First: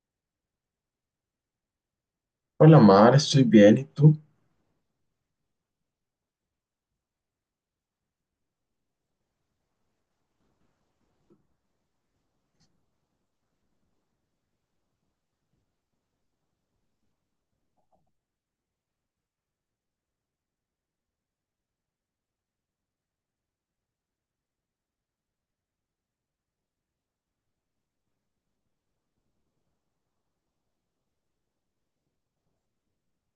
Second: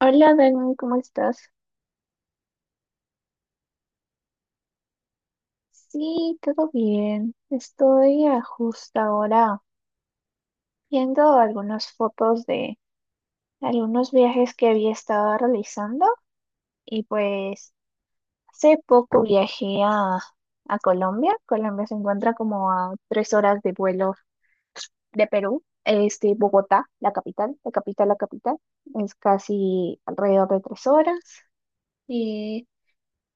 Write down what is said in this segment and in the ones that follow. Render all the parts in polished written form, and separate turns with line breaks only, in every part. Hola, Dani, ¿cómo estás?
Hola Mar, estoy bien, ¿y tú?
Sí, todo bien. Estoy a justo ahora viendo algunas fotos de algunos viajes que había estado realizando y pues hace poco viajé a Colombia. Colombia se encuentra como a 3 horas de vuelo de Perú. Bogotá, la capital, es casi alrededor de 3 horas. Y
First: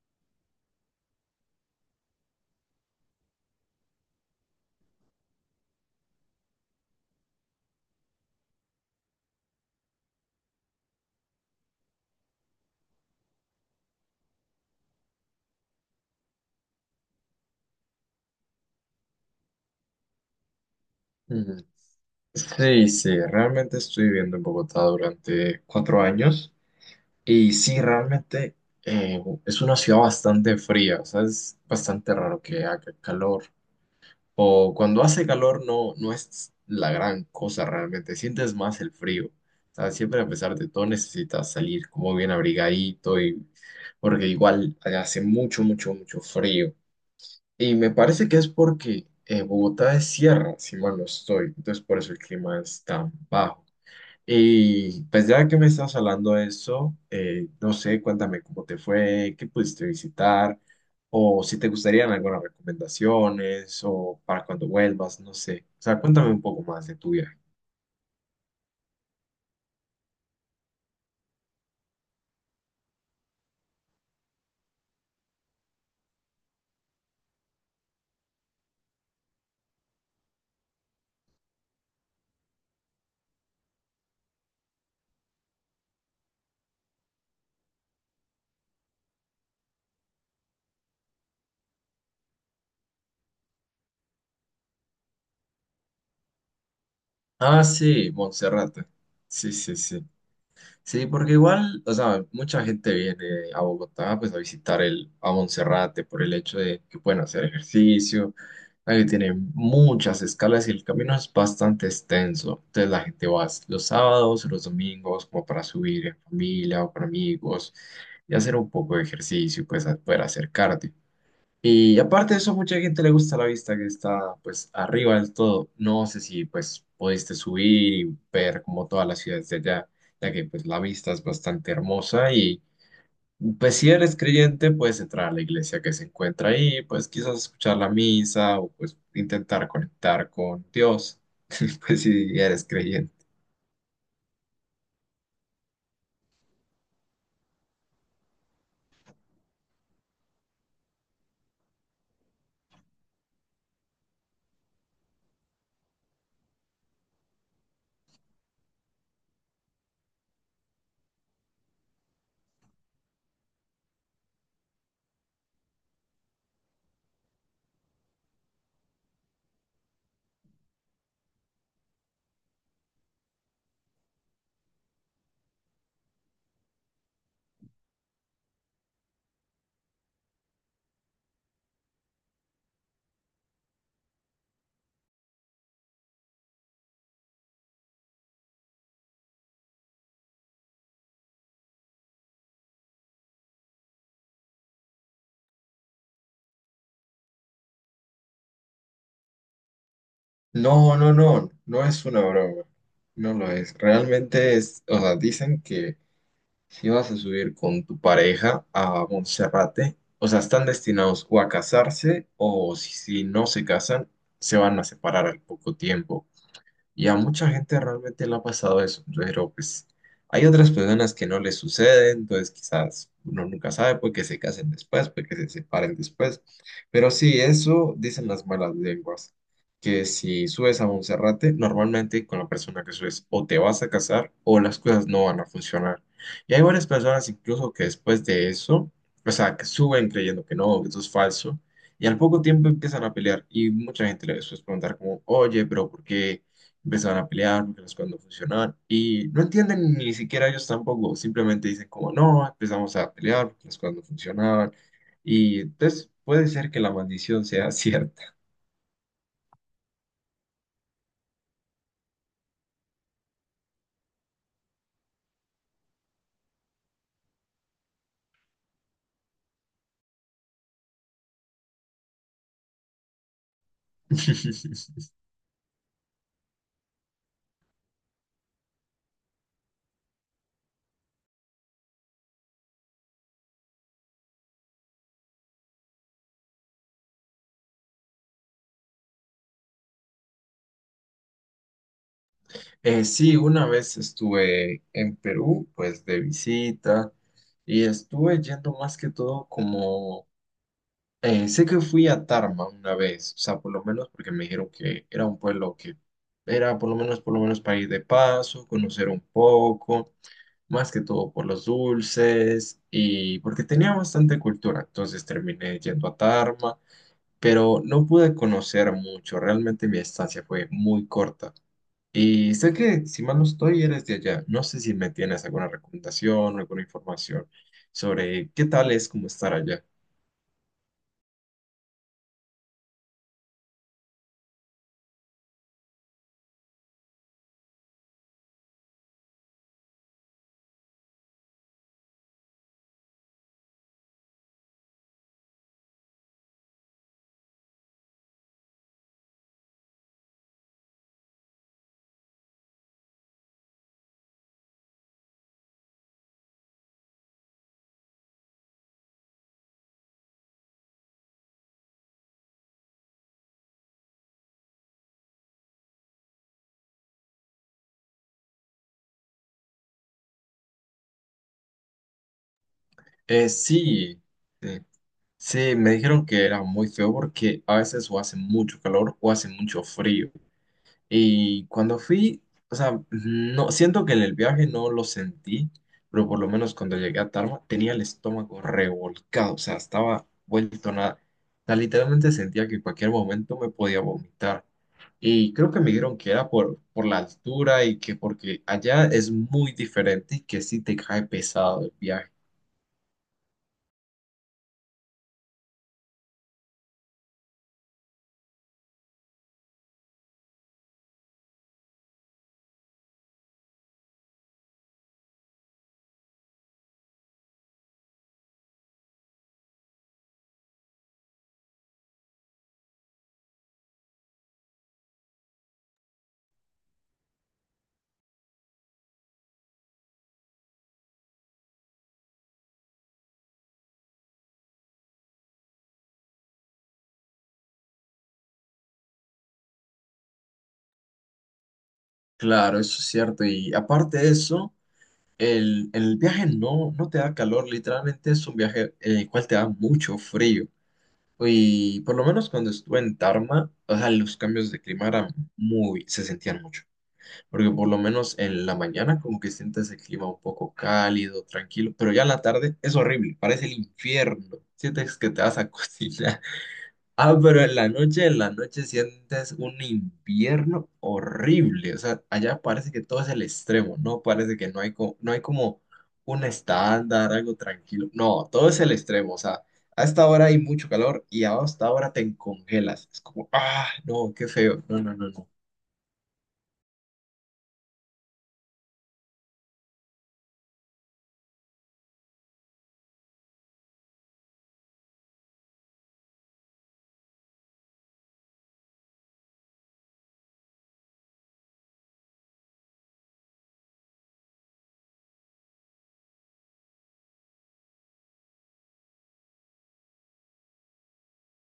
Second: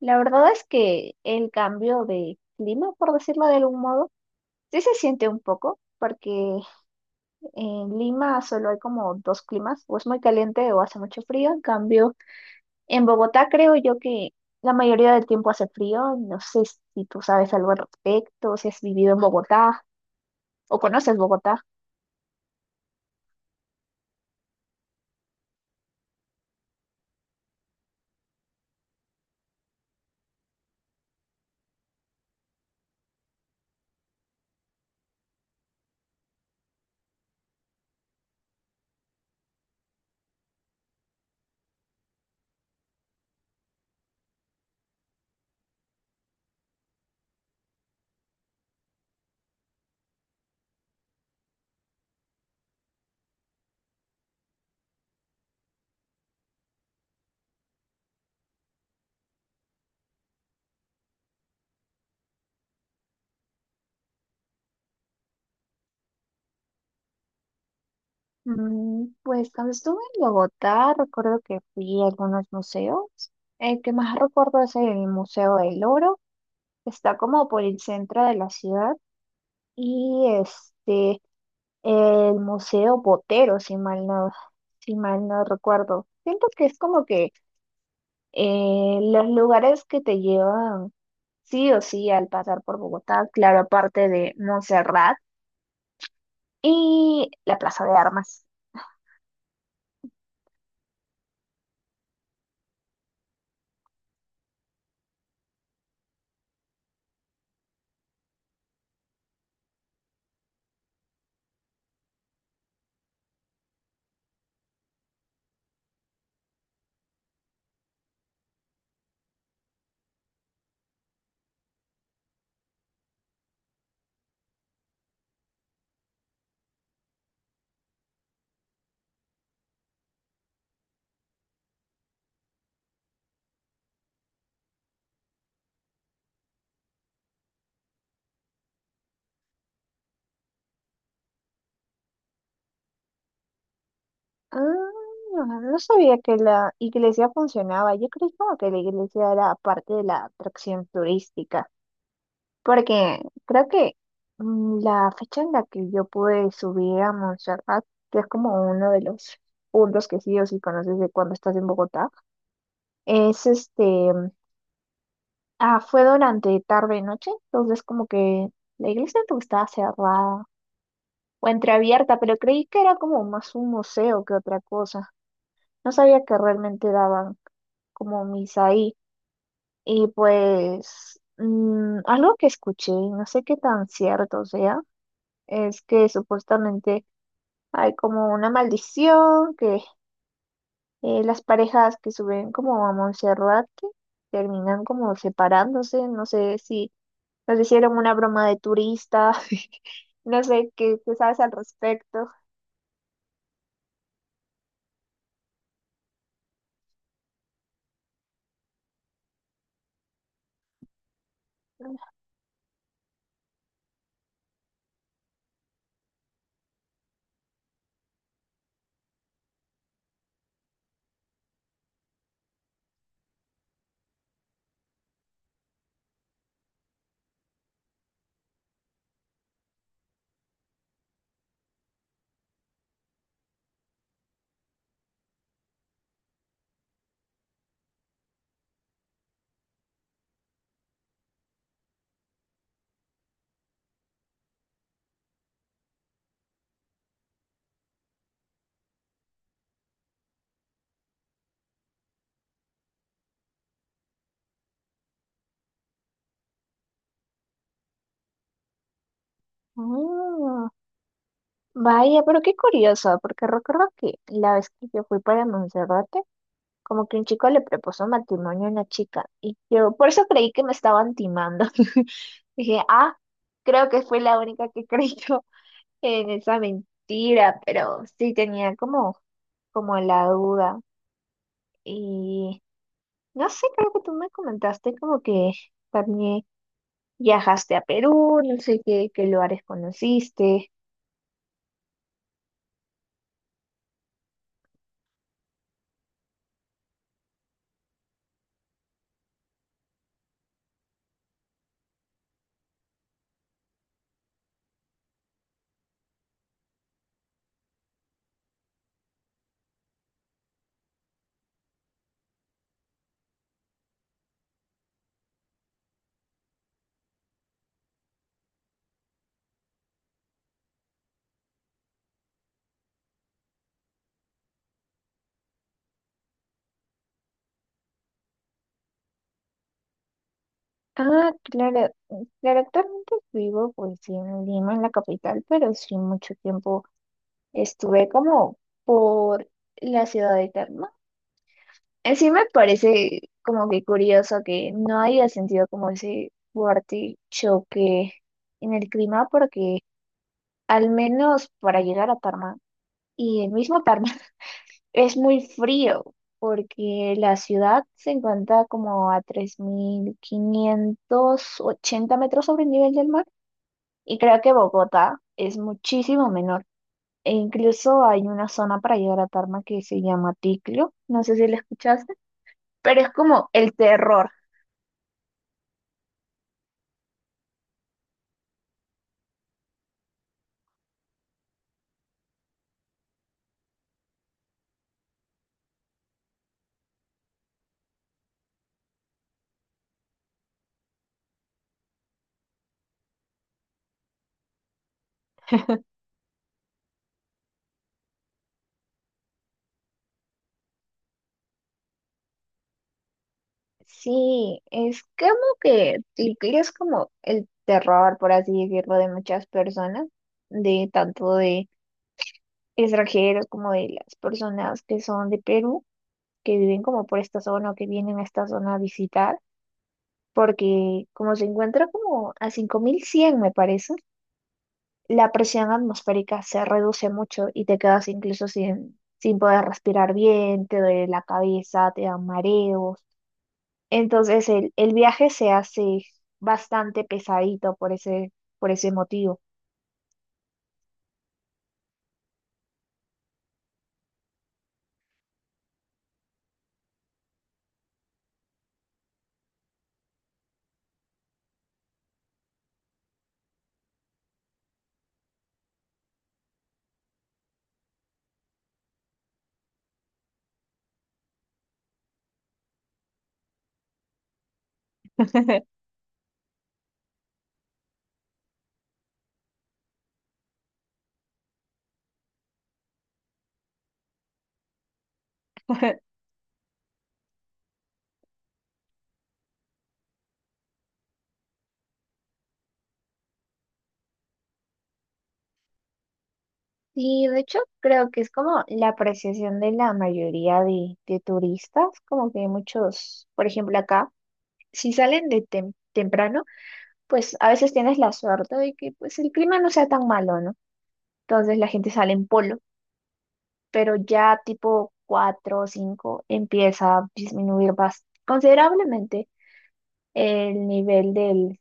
la verdad es que el cambio de clima, por decirlo de algún modo, sí se siente un poco, porque en Lima solo hay como dos climas, o es muy caliente o hace mucho frío. En cambio, en Bogotá creo yo que la mayoría del tiempo hace frío. No sé si tú sabes algo al respecto, si has vivido en Bogotá o conoces
Mm,
Bogotá.
Sí, sí, realmente estoy viviendo en Bogotá durante 4 años. Y sí, realmente es una ciudad bastante fría, o sea, es bastante raro que haga calor. O cuando hace calor no, no es la gran cosa realmente, sientes más el frío. O sea, siempre a pesar de todo necesitas salir como bien abrigadito y porque igual allá hace mucho, mucho, mucho frío. Y me parece que es porque Bogotá es sierra, si mal no estoy, entonces por eso el clima es tan bajo. Y pues ya que me estás hablando de eso, no sé, cuéntame cómo te fue, qué pudiste visitar, o si te gustarían algunas recomendaciones, o para cuando vuelvas, no sé. O sea, cuéntame un poco más de tu viaje.
Pues cuando estuve en Bogotá, recuerdo que fui a algunos museos. El que más recuerdo es el Museo del Oro, que está como por el centro de la ciudad. Y el Museo Botero, si mal no recuerdo. Siento que es como que los lugares que te llevan sí o sí al pasar por Bogotá, claro, aparte de Montserrat y la
Ah,
Plaza de
sí,
Armas.
Monserrate. Sí, sí, sí. Sí, porque igual, o sea, mucha gente viene a Bogotá pues a visitar a Monserrate por el hecho de que pueden hacer ejercicio, la que tiene muchas escalas y el camino es bastante extenso. Entonces la gente va los sábados, los domingos, como para subir en familia o con amigos y hacer un poco de ejercicio, pues a poder acercarte. Y aparte de eso, mucha gente le gusta la vista que está pues arriba del todo. No sé si pues pudiste subir y ver como todas las ciudades de allá, ya que pues la vista es bastante hermosa y pues si eres creyente puedes entrar a la iglesia que se encuentra ahí, pues quizás escuchar la misa o pues intentar conectar con Dios, pues si eres creyente.
Ah, no sabía que la iglesia funcionaba. Yo creí como que la iglesia era parte de la atracción turística. Porque creo que la fecha en la que yo pude subir a Montserrat, que es como uno de los puntos que sí o sí conoces de cuando estás en Bogotá, es este, fue durante tarde noche, entonces como que la iglesia como estaba cerrada o entreabierta, pero creí que era como más un museo que otra cosa. No sabía que realmente daban como misa ahí. Y pues algo que escuché, no sé qué tan cierto sea es que supuestamente hay como una maldición, que las parejas que suben como a Monserrate terminan como separándose, no sé si nos hicieron una broma de turista. No sé
No,
qué,
no,
qué sabes
no,
al
no es una
respecto.
broma, no lo es. Realmente es, o sea, dicen que si vas a subir con tu pareja a Monserrate, o sea, están destinados o a casarse o si, si no se casan, se van a separar al poco tiempo. Y a mucha gente realmente le ha pasado eso, pero pues hay otras personas que no les sucede, entonces quizás uno nunca sabe, puede que se casen después, puede que se separen después. Pero sí, eso dicen las malas lenguas, que si subes a Monserrate, normalmente con la persona que subes o te vas a casar o las cosas no van a funcionar. Y hay varias personas incluso que después de eso, o sea, que suben creyendo que no, que eso es falso, y al poco tiempo empiezan a pelear y mucha gente les suele preguntar como: oye, pero ¿por qué empezaban a pelear porque las cosas no funcionaban? Y no entienden ni siquiera ellos tampoco, simplemente dicen como no, empezamos a pelear porque las cosas no funcionaban y entonces puede ser que la maldición sea cierta.
Ah, vaya, pero qué curioso, porque recuerdo que la vez que yo fui para Monserrate, como que un chico le propuso matrimonio a una chica y yo por eso creí que me estaban timando. Dije, ah, creo que fue la única que creyó en esa mentira, pero sí tenía como la duda y no sé, creo que tú me comentaste como que también viajaste a Perú, no sé qué lugares conociste.
Sí, una vez estuve en Perú, pues de visita y estuve yendo más que todo como... sé que fui a Tarma una vez, o sea, por lo menos porque me dijeron que era un pueblo que era por lo menos para ir de paso, conocer un poco, más que todo por los dulces y porque tenía bastante cultura, entonces terminé yendo a Tarma, pero no pude conocer mucho, realmente mi estancia fue muy corta. Y sé que, si mal no estoy, eres de allá. No sé si me tienes alguna recomendación, alguna información sobre qué tal es como estar allá.
Ah, claro, claro, actualmente vivo pues sí en Lima, en la capital, pero sí mucho tiempo estuve como por la ciudad eterna. En sí me parece como que curioso que no haya sentido como ese fuerte choque en el clima porque al menos para llegar a Tarma y el mismo Tarma es muy frío porque la ciudad se encuentra como a 3580 metros sobre el nivel del mar y creo que Bogotá es muchísimo menor. E incluso hay una zona para llegar a Tarma que se llama Ticlio, no sé si la escuchaste, pero es como el
Sí,
terror.
sí, sí, me dijeron que era muy feo porque a veces o hace mucho calor o hace mucho frío. Y cuando fui, o sea, no, siento que en el viaje no lo sentí, pero por lo menos cuando llegué a Tarma tenía el estómago revolcado, o sea, estaba vuelto nada. O sea, literalmente sentía que en cualquier momento me podía vomitar. Y creo que me dijeron que era por la altura y que porque allá es muy diferente y que sí te cae pesado el viaje.
Sí, es como que Ticlio es como el terror, por así decirlo, de muchas personas, de tanto de extranjeros como de las personas que son de Perú, que viven como por esta zona o que vienen a esta zona a visitar, porque como se encuentra como a 5100 me parece. La presión atmosférica se reduce mucho y te quedas incluso sin poder respirar bien, te duele la cabeza, te dan mareos. Entonces el viaje se hace bastante pesadito por ese motivo.
Claro, eso es cierto. Y aparte de eso, el viaje no, no te da calor, literalmente es un viaje en el cual te da mucho frío. Y por lo menos cuando estuve en Tarma, o sea, los cambios de clima eran se sentían mucho, porque por lo menos en la mañana como que sientes el clima un poco cálido, tranquilo, pero ya en la tarde es horrible, parece el infierno, sientes que te vas a cocinar. Ah, pero en la noche sientes un invierno horrible. O sea, allá parece que todo es el extremo, ¿no? Parece que no hay como, no hay como un estándar, algo tranquilo. No, todo es el extremo. O sea, a esta hora hay mucho calor y a esta hora te congelas. Es como, ah, no, qué feo. No, no, no, no.
Y de hecho creo que es como la apreciación de la mayoría de turistas, como que muchos, por ejemplo acá, si salen de temprano, pues a veces tienes la suerte de que pues el clima no sea tan malo, ¿no? Entonces la gente sale en polo, pero ya tipo 4 o 5 empieza a disminuir considerablemente el nivel del,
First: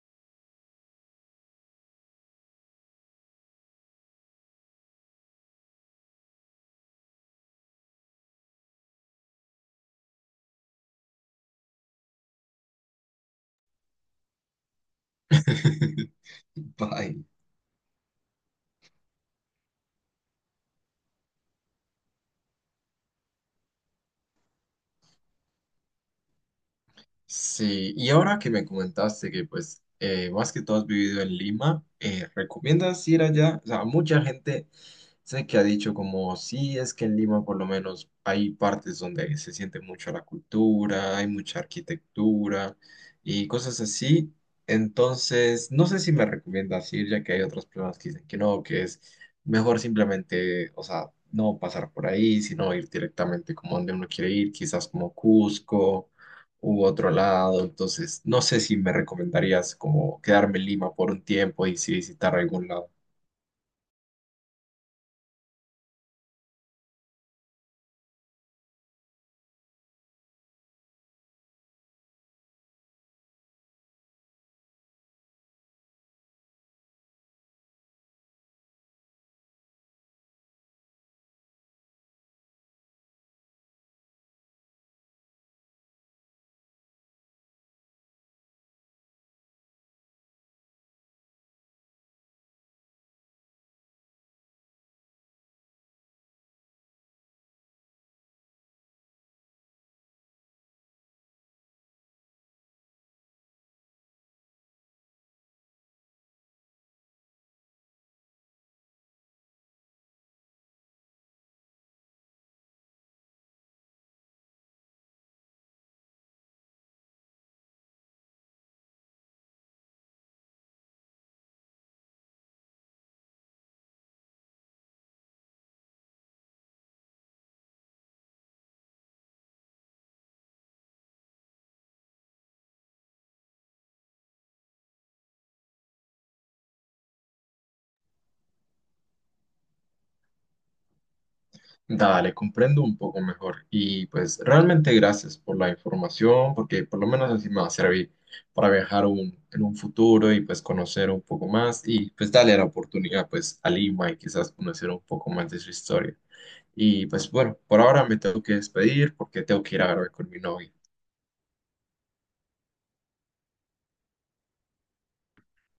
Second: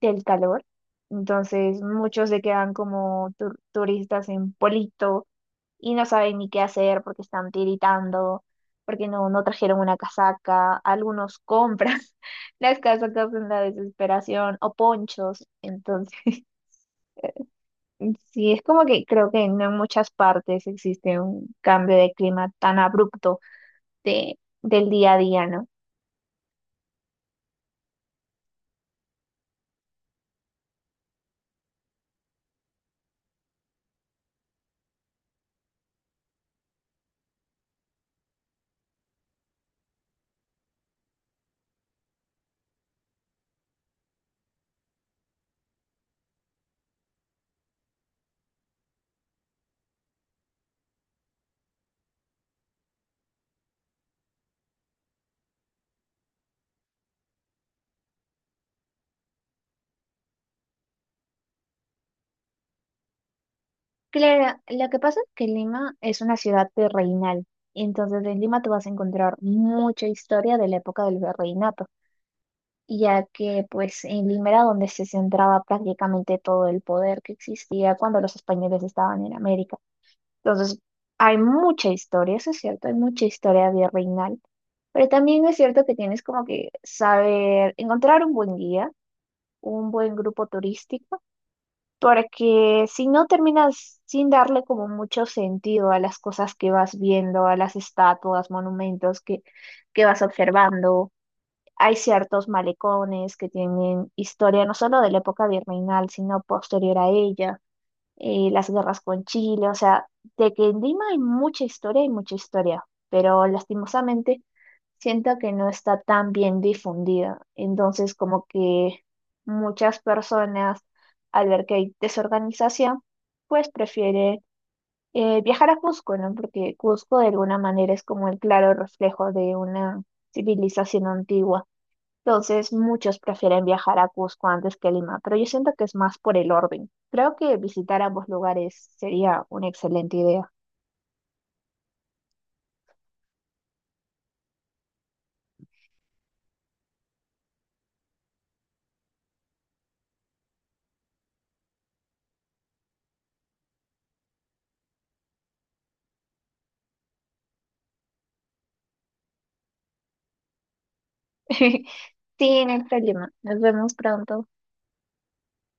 del calor. Entonces muchos se quedan como turistas en Polito y no saben ni qué hacer porque están tiritando, porque no, no trajeron una casaca. Algunos compran las casacas en la desesperación o ponchos. Entonces,
Bye.
sí, es como que creo que no en muchas partes existe un cambio de clima tan abrupto del día a día, ¿no?
Sí, y ahora que me comentaste que pues más que todo has vivido en Lima, ¿recomiendas ir allá? O sea, mucha gente sé que ha dicho como sí, es que en Lima por lo menos hay partes donde se siente mucho la cultura, hay mucha arquitectura y cosas así. Entonces, no sé si me recomiendas ir, ya que hay otras personas que dicen que no, que es mejor simplemente, o sea, no pasar por ahí, sino ir directamente como donde uno quiere ir, quizás como Cusco u otro lado. Entonces, no sé si me recomendarías como quedarme en Lima por un tiempo y si visitar algún lado.
Claro, lo que pasa es que Lima es una ciudad virreinal, y entonces en Lima tú vas a encontrar mucha historia de la época del virreinato, ya que pues en Lima era donde se centraba prácticamente todo el poder que existía cuando los españoles estaban en América. Entonces hay mucha historia, eso es cierto, hay mucha historia virreinal, pero también es cierto que tienes como que saber encontrar un buen guía, un buen grupo turístico. Porque si no, terminas sin darle como mucho sentido a las cosas que vas viendo, a las estatuas, monumentos que vas observando. Hay ciertos malecones que tienen historia no solo de la época virreinal, sino posterior a ella, las guerras con Chile. O sea, de que en Lima hay mucha historia, pero lastimosamente siento que no está tan bien difundida. Entonces, como que muchas personas, al ver que hay desorganización, pues prefieren viajar a Cusco, ¿no? Porque Cusco de alguna manera es como el claro reflejo de una civilización antigua. Entonces, muchos prefieren viajar a Cusco antes que a Lima, pero yo siento que es más por el orden. Creo que visitar ambos lugares sería una excelente idea.
Dale, comprendo un poco mejor. Y pues realmente gracias por la información, porque por lo menos así me va a servir para viajar en un futuro y pues conocer un poco más y pues darle la oportunidad pues a Lima y quizás conocer un poco más de su historia. Y pues bueno, por ahora me tengo que despedir porque tengo que ir a grabar con mi novia.
Sí, en hay Lima. Nos vemos pronto.